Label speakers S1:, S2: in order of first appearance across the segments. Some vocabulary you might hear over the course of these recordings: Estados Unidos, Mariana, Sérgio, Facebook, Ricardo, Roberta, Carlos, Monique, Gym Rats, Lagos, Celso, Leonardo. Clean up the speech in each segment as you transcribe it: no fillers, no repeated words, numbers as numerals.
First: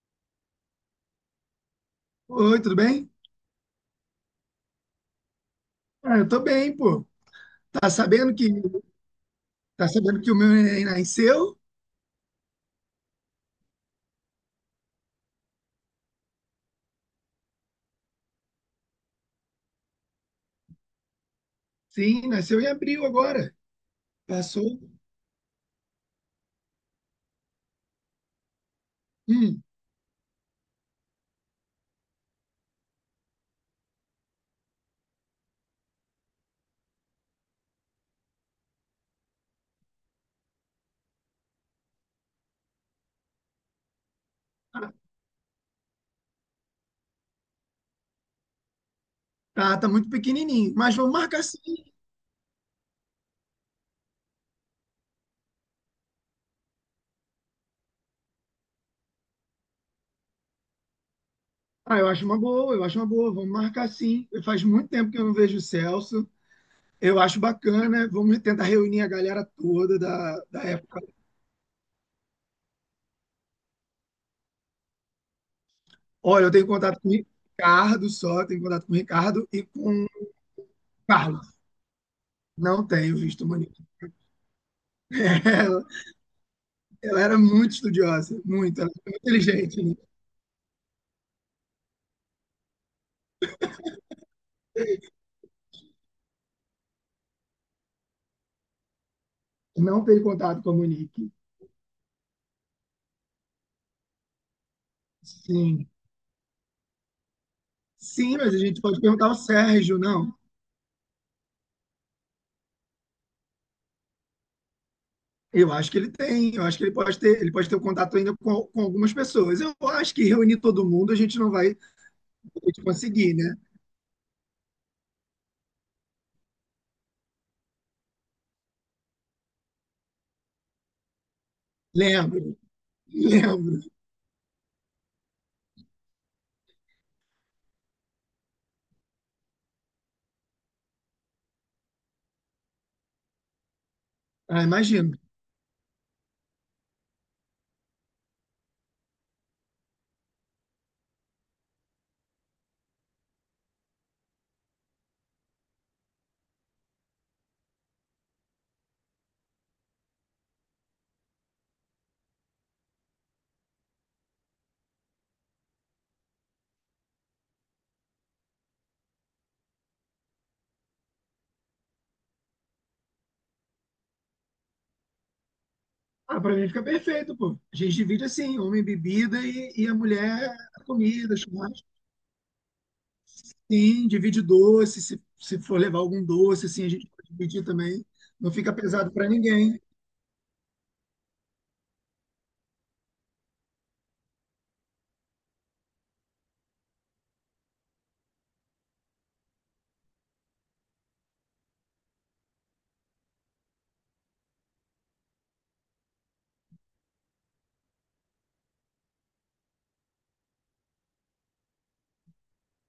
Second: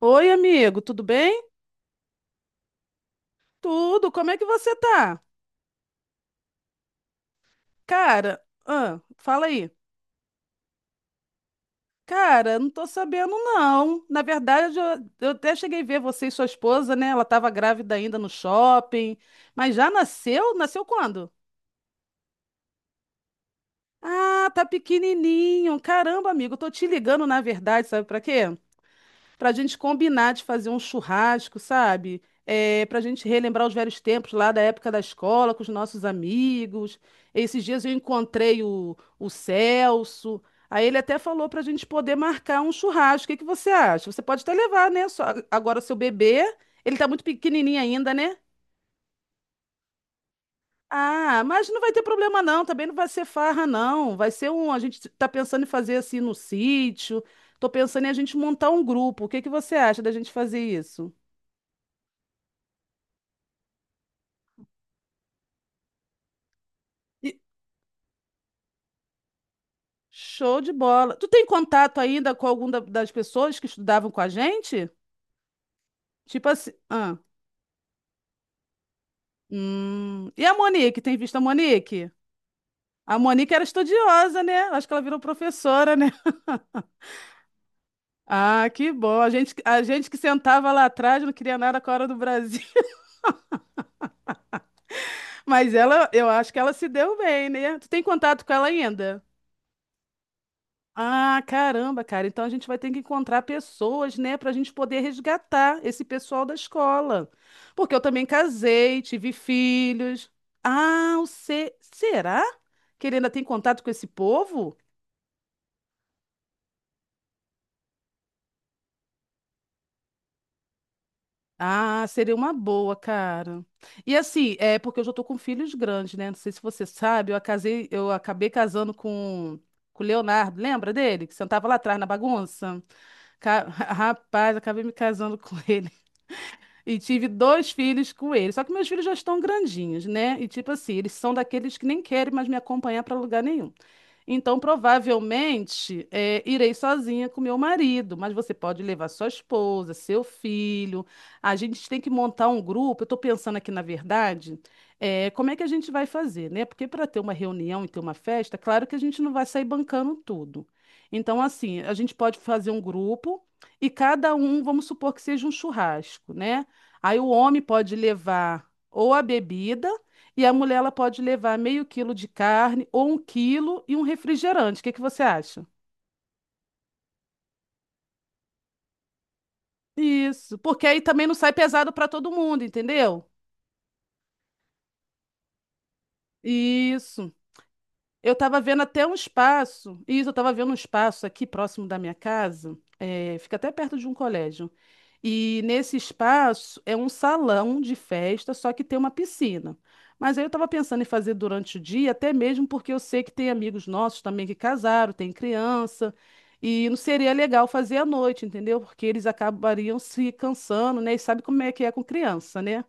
S1: Oi, amigo, tudo bem?
S2: Oi, tudo bem?
S1: Tudo, como é que você tá?
S2: Ah, eu tô bem, pô. Tá sabendo
S1: Cara,
S2: que
S1: ah, fala aí.
S2: tá sabendo que o meu neném nasceu?
S1: Cara, não tô sabendo não. Na verdade, eu até cheguei a ver você e sua esposa, né? Ela tava grávida ainda no shopping, mas já nasceu? Nasceu quando?
S2: Sim, nasceu em abril agora.
S1: Ah, tá
S2: Passou.
S1: pequenininho. Caramba, amigo, eu tô te ligando na verdade, sabe pra quê? Para a
S2: Hum,
S1: gente combinar de fazer um churrasco, sabe? É, para a gente relembrar os velhos tempos lá da época da escola, com os nossos amigos. Esses dias eu encontrei o Celso. Aí ele até falou para a gente poder marcar um churrasco. O que que você acha? Você pode até
S2: tá,
S1: levar, né? Só, agora seu bebê, ele tá muito pequenininho ainda, né?
S2: tá muito pequenininho, mas vamos marcar
S1: Ah,
S2: sim.
S1: mas não vai ter problema não, também não vai ser farra não, vai ser um, a gente tá pensando em fazer assim no sítio, tô pensando em a gente montar um grupo, o que que você acha da gente fazer isso?
S2: Ah, eu acho uma boa, eu acho uma boa. Vamos marcar sim. Faz muito tempo que eu não vejo o Celso. Eu acho bacana. Vamos tentar reunir a galera toda da,
S1: Show
S2: da
S1: de
S2: época.
S1: bola. Tu tem contato ainda com alguma das pessoas que estudavam com a gente?
S2: Olha,
S1: Tipo
S2: eu tenho
S1: assim.
S2: contato com o
S1: Ah,
S2: Ricardo só, tenho contato com o Ricardo e com o
S1: hum. E a Monique? Tem visto a
S2: Carlos.
S1: Monique?
S2: Não tenho
S1: A
S2: visto o
S1: Monique era
S2: Monique.
S1: estudiosa, né? Acho que ela virou professora, né?
S2: Ela era muito estudiosa,
S1: Ah,
S2: muito, ela
S1: que
S2: era muito
S1: bom. A gente, a
S2: inteligente, né?
S1: gente que sentava lá atrás não queria nada com a hora do Brasil. Mas ela, eu acho que ela se deu bem, né? Tu tem contato com ela ainda?
S2: Não teve contato com a Monique.
S1: Ah, caramba, cara. Então a gente vai ter que encontrar pessoas, né, para a gente poder resgatar
S2: Sim.
S1: esse pessoal da escola. Porque eu também
S2: Sim, mas a gente pode
S1: casei,
S2: perguntar
S1: tive
S2: ao Sérgio,
S1: filhos.
S2: não.
S1: Ah, o se... será que ele ainda tem contato com esse povo?
S2: Eu acho que ele tem, eu acho que ele pode ter o contato ainda com algumas pessoas. Eu acho que reunir todo mundo a gente não vai
S1: Ah, seria uma
S2: a gente
S1: boa,
S2: conseguir, né?
S1: cara. E assim, é porque eu já tô com filhos grandes, né? Não sei se você sabe, eu casei, eu acabei casando com o Leonardo, lembra dele? Que sentava lá atrás na
S2: Lembro,
S1: bagunça?
S2: lembro.
S1: Rapaz, acabei me casando com ele. E tive dois filhos com ele. Só que meus filhos já estão grandinhos, né? E tipo assim, eles são daqueles que nem querem mais me acompanhar para lugar nenhum. Então,
S2: Ah, imagino.
S1: provavelmente, é, irei sozinha com meu marido, mas você pode levar sua esposa, seu filho. A gente tem que montar um grupo. Eu estou pensando aqui, na verdade, é, como é que a gente vai fazer, né? Porque para ter uma reunião e ter uma festa, claro que a gente não vai sair bancando tudo. Então, assim, a gente pode fazer um grupo e cada um, vamos supor que seja um churrasco, né? Aí o homem pode levar ou a bebida. E a mulher ela pode levar meio quilo de carne ou um quilo e um refrigerante. O que que você acha?
S2: Ah, pra mim fica perfeito, pô. A gente divide assim, homem bebida e a mulher
S1: Isso,
S2: a
S1: porque aí também não
S2: comida,
S1: sai
S2: churrasco.
S1: pesado para todo mundo, entendeu?
S2: Sim, divide doce, se for levar algum doce, assim, a gente pode
S1: Isso.
S2: dividir também.
S1: Eu
S2: Não
S1: estava
S2: fica
S1: vendo até
S2: pesado
S1: um
S2: para ninguém.
S1: espaço, isso, eu estava vendo um espaço aqui próximo da minha casa, fica até perto de um colégio. E nesse espaço é um salão de festa, só que tem uma piscina. Mas aí eu estava pensando em fazer durante o dia, até mesmo porque eu sei que tem amigos nossos também que casaram, tem criança, e não seria legal fazer à noite, entendeu? Porque eles acabariam se cansando, né? E sabe como é que é com criança, né?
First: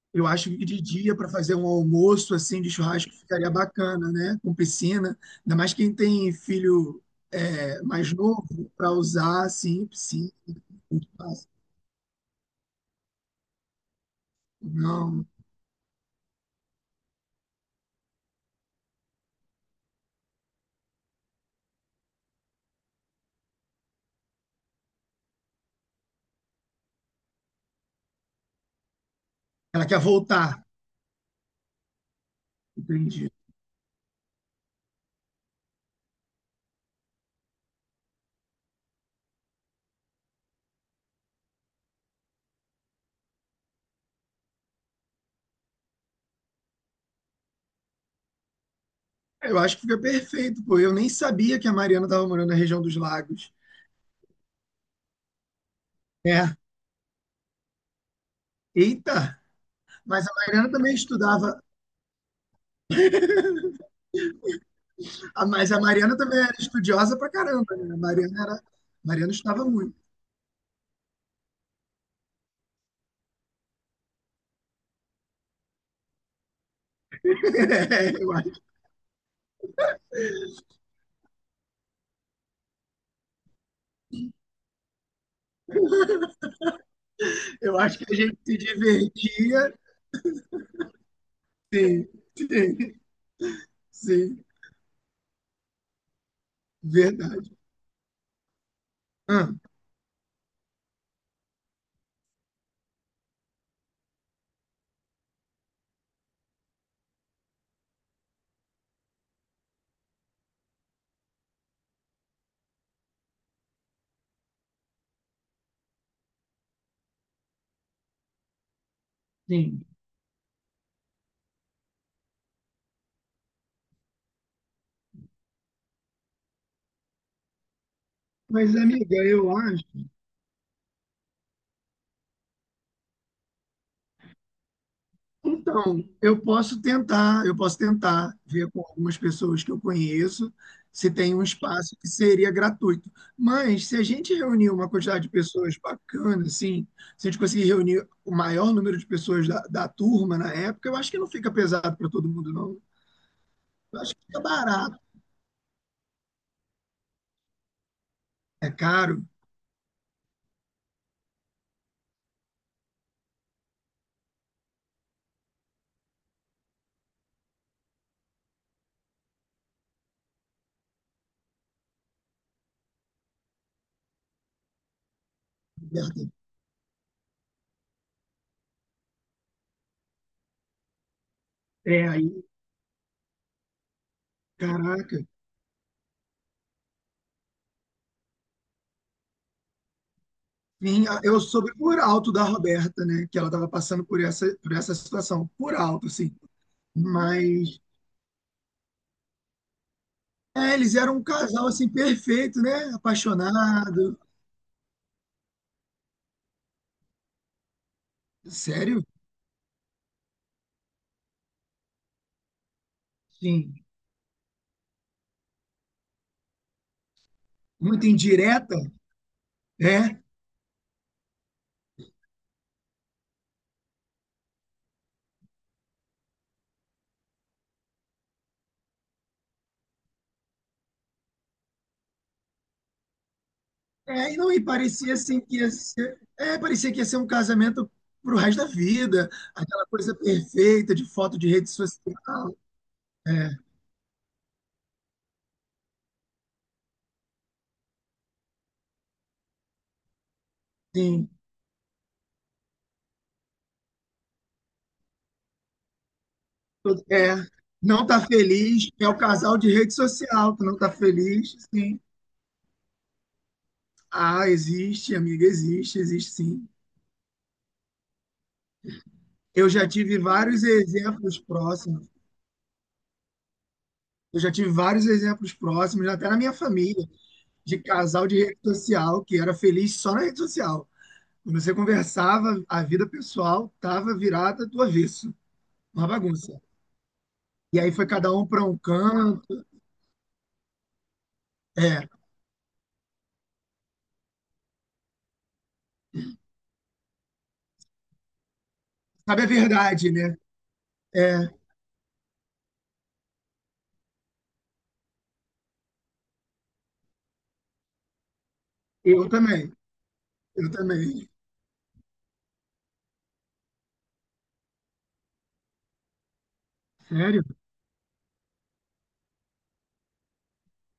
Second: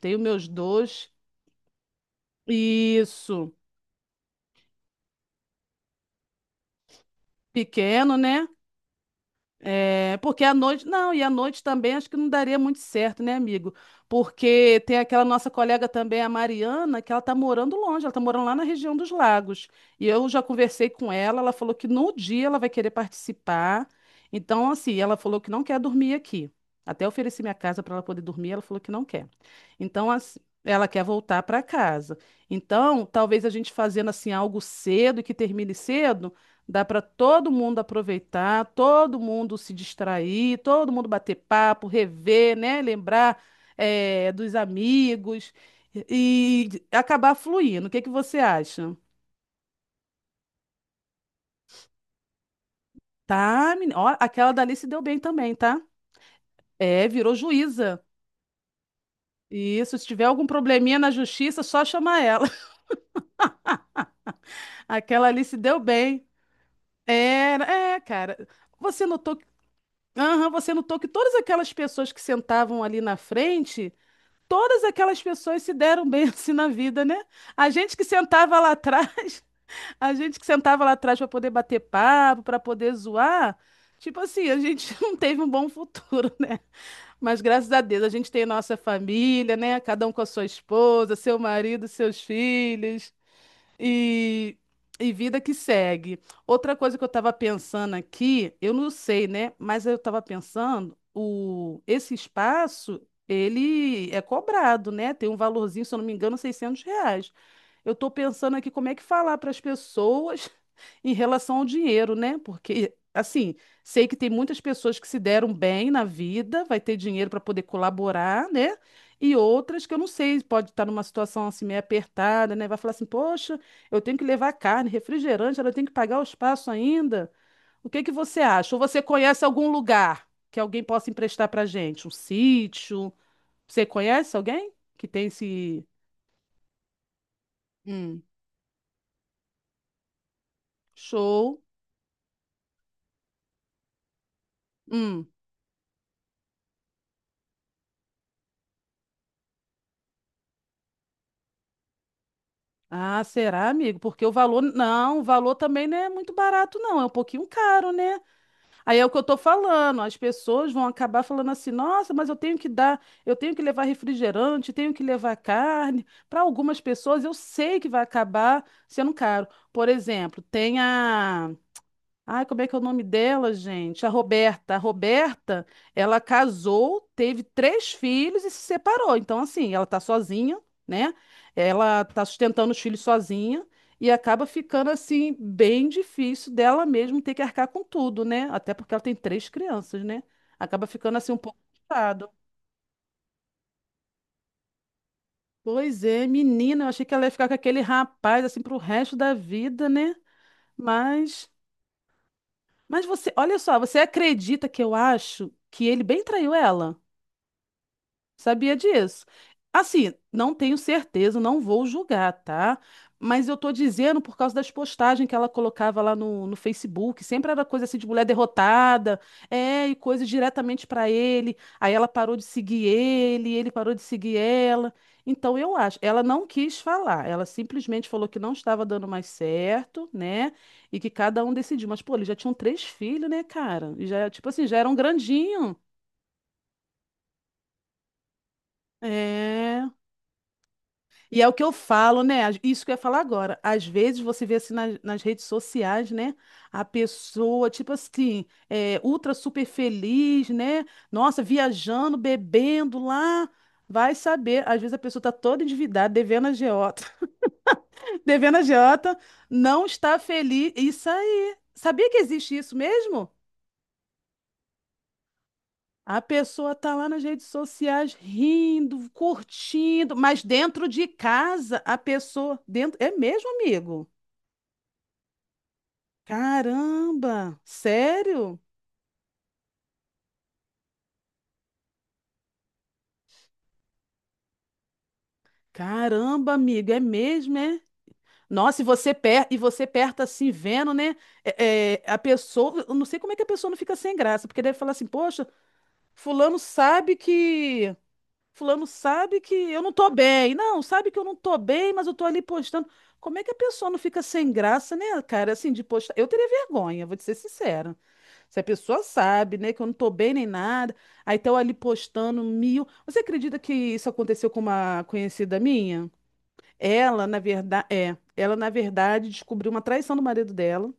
S1: Tenho
S2: Eu
S1: meus
S2: acho que de
S1: dois,
S2: dia para fazer um almoço assim de churrasco ficaria
S1: isso,
S2: bacana, né? Com piscina, ainda mais quem tem filho é, mais
S1: pequeno, né?
S2: novo para usar, assim,
S1: É,
S2: piscina.
S1: porque à noite, não, e à
S2: Espaço.
S1: noite também acho que não daria muito certo, né, amigo? Porque tem aquela
S2: Não,
S1: nossa colega também, a Mariana, que ela tá morando longe, ela tá morando lá na região dos Lagos. E eu já conversei com ela, ela falou que no dia ela vai querer participar. Então, assim, ela falou que não quer dormir aqui. Até ofereci minha casa para ela poder dormir, ela falou que não quer.
S2: ela quer
S1: Então, assim,
S2: voltar,
S1: ela quer voltar para casa. Então,
S2: entendi.
S1: talvez a gente fazendo assim algo cedo e que termine cedo. Dá para todo mundo aproveitar, todo mundo se distrair, todo mundo bater papo, rever, né? Lembrar, dos amigos e acabar fluindo. O que que você acha?
S2: Eu acho que fica perfeito, pô. Eu nem sabia que a Mariana estava morando na região dos lagos.
S1: Tá, menina. Ó, aquela dali se deu bem também, tá?
S2: É.
S1: É, virou juíza.
S2: Eita!
S1: Isso, se tiver
S2: Mas a
S1: algum
S2: Mariana também
S1: probleminha na
S2: estudava.
S1: justiça, só chamar ela. Aquela ali
S2: Ah,
S1: se
S2: mas
S1: deu
S2: a Mariana
S1: bem.
S2: também era estudiosa pra
S1: Era,
S2: caramba, né? A
S1: é,
S2: Mariana
S1: cara.
S2: era. A
S1: Você
S2: Mariana
S1: notou que,
S2: estudava muito.
S1: aham, você notou que todas aquelas pessoas que sentavam ali na frente. Todas aquelas pessoas se deram bem assim na vida, né? A gente que
S2: É,
S1: sentava lá atrás, a gente que sentava lá atrás para poder bater papo, para poder zoar, tipo assim, a gente não teve um bom futuro, né? Mas graças
S2: eu
S1: a
S2: acho
S1: Deus a
S2: que a
S1: gente
S2: gente
S1: tem
S2: se
S1: nossa família,
S2: divertia.
S1: né? Cada um com a sua esposa, seu marido,
S2: Sim,
S1: seus
S2: sim,
S1: filhos.
S2: sim,
S1: E, e vida que segue. Outra coisa que eu estava
S2: verdade.
S1: pensando aqui, eu não sei,
S2: Ah,
S1: né? Mas eu estava pensando, o, esse espaço, ele é cobrado, né? Tem um valorzinho, se eu não me engano, R$ 600. Eu estou pensando aqui como é que falar para as pessoas em relação ao dinheiro, né? Porque, assim, sei que tem muitas pessoas que se deram bem na vida, vai ter dinheiro para poder colaborar, né? E outras
S2: sim.
S1: que eu não sei, pode estar numa situação assim meio apertada, né? Vai falar assim: "Poxa, eu tenho que levar carne, refrigerante, ela tem que pagar o espaço ainda". O que que você acha?
S2: Mas,
S1: Ou você
S2: amiga,
S1: conhece
S2: eu
S1: algum
S2: acho.
S1: lugar que alguém possa emprestar pra gente? Um sítio? Você conhece alguém que tem esse
S2: Então, eu posso
S1: Hum,
S2: tentar ver com algumas pessoas que eu conheço se tem um
S1: show?
S2: espaço que seria gratuito. Mas se a gente reunir uma quantidade
S1: Hum.
S2: de pessoas bacana, assim, se a gente conseguir reunir o maior número de pessoas da turma na época, eu acho que não fica pesado para todo mundo, não.
S1: Ah, será, amigo?
S2: Eu acho
S1: Porque
S2: que
S1: o
S2: fica
S1: valor,
S2: barato.
S1: não, o valor também não é muito barato, não, é um pouquinho caro, né?
S2: É
S1: Aí é o que eu
S2: caro,
S1: tô falando, as pessoas vão acabar falando assim, nossa, mas eu tenho que dar, eu tenho que levar refrigerante, tenho que levar carne. Para algumas pessoas eu sei que vai acabar sendo caro. Por exemplo, tem a Ai, como é que é o nome dela, gente? A Roberta. A Roberta, ela
S2: Roberta.
S1: casou, teve três filhos e se separou. Então, assim, ela tá sozinha, né?
S2: É
S1: Ela tá
S2: aí,
S1: sustentando os filhos sozinha e acaba ficando,
S2: caraca.
S1: assim, bem difícil dela mesmo ter que arcar com tudo, né? Até porque ela tem três crianças, né? Acaba
S2: Sim,
S1: ficando,
S2: a-
S1: assim, um
S2: eu
S1: pouco
S2: soube por
S1: complicado.
S2: alto da Roberta, né? Que ela estava passando por essa situação, por
S1: Pois
S2: alto,
S1: é,
S2: assim.
S1: menina, eu achei que ela ia ficar com
S2: Mas
S1: aquele rapaz, assim, pro resto da vida, né?
S2: é, eles eram um
S1: Mas
S2: casal assim perfeito, né?
S1: Mas você, olha só, você
S2: Apaixonado.
S1: acredita que eu acho que ele bem traiu ela? Sabia
S2: Sério?
S1: disso? Assim, não tenho certeza, não vou julgar, tá? Mas eu tô
S2: Sim.
S1: dizendo por causa das postagens que ela colocava lá no Facebook, sempre era coisa assim de
S2: Muito
S1: mulher
S2: indireta,
S1: derrotada, é, e
S2: né?
S1: coisas diretamente pra ele. Aí ela parou de seguir ele, ele parou de seguir ela. Então eu acho, ela não quis falar, ela simplesmente falou que não estava dando mais certo, né? E que cada um decidiu. Mas, pô, eles já tinham três filhos, né, cara? E já,
S2: É, e
S1: tipo
S2: não, e
S1: assim, já eram
S2: parecia assim que ia
S1: grandinhos.
S2: ser, é, parecia que ia ser um casamento pro resto da vida, aquela
S1: É.
S2: coisa perfeita de foto
S1: E é
S2: de
S1: o que
S2: rede
S1: eu falo, né?
S2: social.
S1: Isso que eu ia falar
S2: É,
S1: agora. Às vezes você vê assim nas redes sociais, né? A pessoa, tipo assim, é, ultra super feliz, né?
S2: sim.
S1: Nossa, viajando, bebendo lá. Vai saber. Às vezes a pessoa tá toda endividada, devendo a agiota.
S2: Todo- é, não tá
S1: Devendo a
S2: feliz, é
S1: agiota,
S2: o casal de
S1: não
S2: rede
S1: está
S2: social que
S1: feliz.
S2: não tá
S1: Isso
S2: feliz,
S1: aí.
S2: sim.
S1: Sabia que existe isso mesmo?
S2: Ah, existe, amiga, existe,
S1: A
S2: existe sim.
S1: pessoa tá lá nas redes sociais rindo,
S2: Eu já
S1: curtindo,
S2: tive
S1: mas
S2: vários
S1: dentro de
S2: exemplos
S1: casa, a
S2: próximos.
S1: pessoa dentro é mesmo, amigo?
S2: Eu já tive vários exemplos próximos, até na minha família,
S1: Caramba!
S2: de casal de
S1: Sério?
S2: rede social que era feliz só na rede social. Quando você conversava, a vida pessoal estava virada do avesso, uma
S1: Caramba,
S2: bagunça.
S1: amigo, é mesmo, é?
S2: E aí foi cada um para um
S1: Nossa, e você, e
S2: canto.
S1: você perto assim, vendo, né? É,
S2: É,
S1: é, a pessoa. Eu não sei como é que a pessoa não fica sem graça, porque deve falar assim, poxa, fulano sabe que. Fulano sabe
S2: sabe a
S1: que eu não tô
S2: verdade, né?
S1: bem. Não, sabe que eu não
S2: É,
S1: tô bem, mas eu tô ali postando. Como é que a pessoa não fica sem graça, né, cara? Assim, de postar. Eu teria vergonha, vou te ser sincera. Se a pessoa
S2: eu
S1: sabe,
S2: também,
S1: né, que eu não tô bem nem
S2: eu
S1: nada,
S2: também.
S1: aí estão ali postando mil. Você acredita que isso aconteceu com uma conhecida minha? Ela, na
S2: Sério?
S1: verdade, é, ela na verdade descobriu uma traição do marido dela.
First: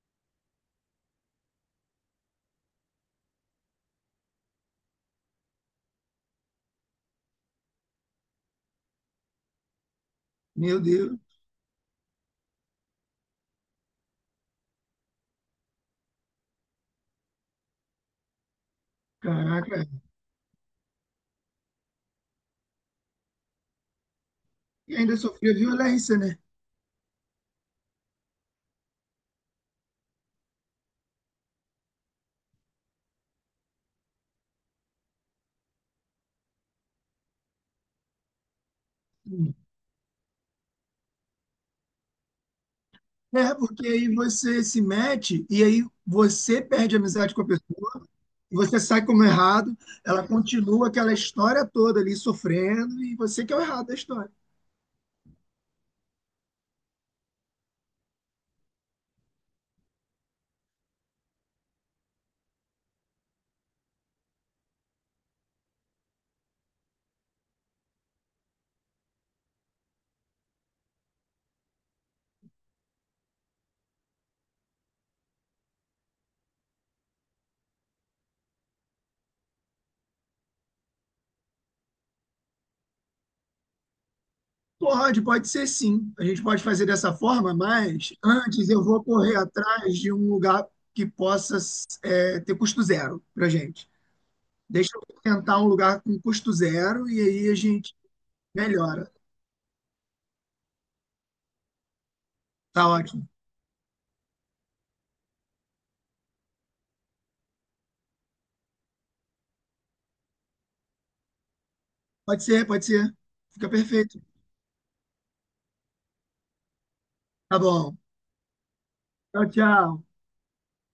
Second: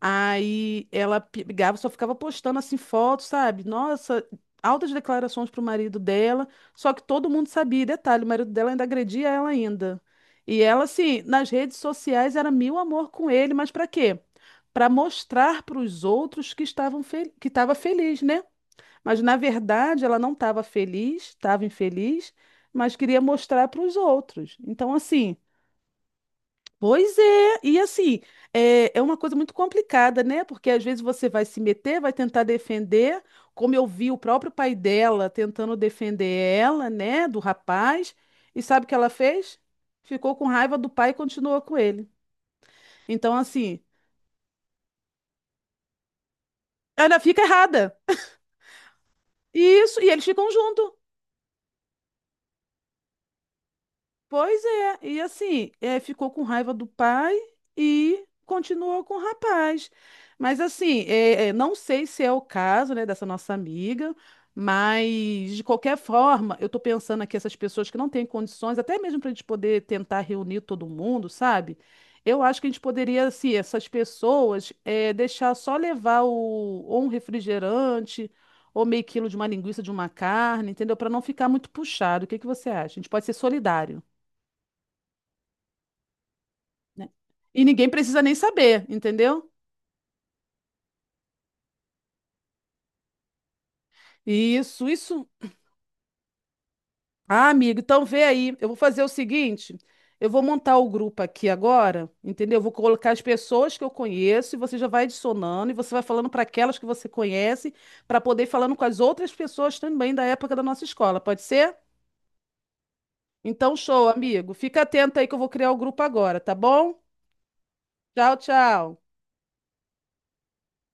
S1: Aí ela pegava, só ficava postando assim fotos, sabe? Nossa, altas declarações pro marido dela, só que todo mundo sabia. E detalhe, o marido dela ainda agredia ela ainda. E
S2: Meu
S1: ela
S2: Deus,
S1: assim, nas redes sociais era mil amor com ele, mas pra quê? Pra mostrar pros outros que estavam fel que estava feliz, né? Mas na
S2: caraca.
S1: verdade ela não estava feliz, estava infeliz, mas queria mostrar para os outros. Então
S2: E ainda
S1: assim,
S2: sofria violência, né?
S1: pois é, e assim, é, é uma coisa muito complicada, né? Porque às vezes você vai se meter, vai tentar defender, como eu vi o próprio pai dela tentando defender ela, né, do rapaz, e sabe o que ela
S2: Hum.
S1: fez? Ficou com raiva do pai e continuou com ele. Então,
S2: É,
S1: assim,
S2: porque aí você se mete e aí você perde a
S1: ela
S2: amizade com
S1: fica
S2: a
S1: errada.
S2: pessoa. E você sai como errado,
S1: Isso, e eles
S2: ela
S1: ficam
S2: continua
S1: juntos.
S2: aquela história toda ali sofrendo e você que é o errado da história.
S1: Pois é, e assim, é, ficou com raiva do pai e continuou com o rapaz. Mas assim, é, é, não sei se é o caso, né, dessa nossa amiga, mas de qualquer forma, eu tô pensando aqui essas pessoas que não têm condições, até mesmo para a gente poder tentar reunir todo mundo, sabe? Eu acho que a gente poderia, assim, essas pessoas é, deixar só levar o, ou um refrigerante ou meio quilo de uma linguiça, de uma carne, entendeu? Para não ficar muito puxado. O que que você acha? A gente pode ser solidário
S2: Pode, pode ser sim. A gente pode fazer
S1: né?
S2: dessa forma,
S1: E ninguém
S2: mas
S1: precisa nem
S2: antes eu
S1: saber,
S2: vou correr
S1: entendeu?
S2: atrás de um lugar que possa é, ter custo zero pra gente.
S1: Isso,
S2: Deixa eu
S1: isso.
S2: tentar um lugar com custo zero e aí
S1: Ah,
S2: a
S1: amigo,
S2: gente
S1: então vê aí. Eu vou fazer o
S2: melhora.
S1: seguinte: eu vou montar o grupo aqui agora, entendeu? Eu vou
S2: Tá
S1: colocar as
S2: ótimo.
S1: pessoas que eu conheço e você já vai adicionando e você vai falando para aquelas que você conhece, para poder ir falando com as outras pessoas também da época da nossa escola, pode ser?
S2: Pode ser, pode ser. Fica
S1: Então, show,
S2: perfeito.
S1: amigo. Fica atento aí que eu vou criar o grupo agora, tá bom?
S2: Tá bom.
S1: Tchau, tchau.
S2: Tchau, tchau.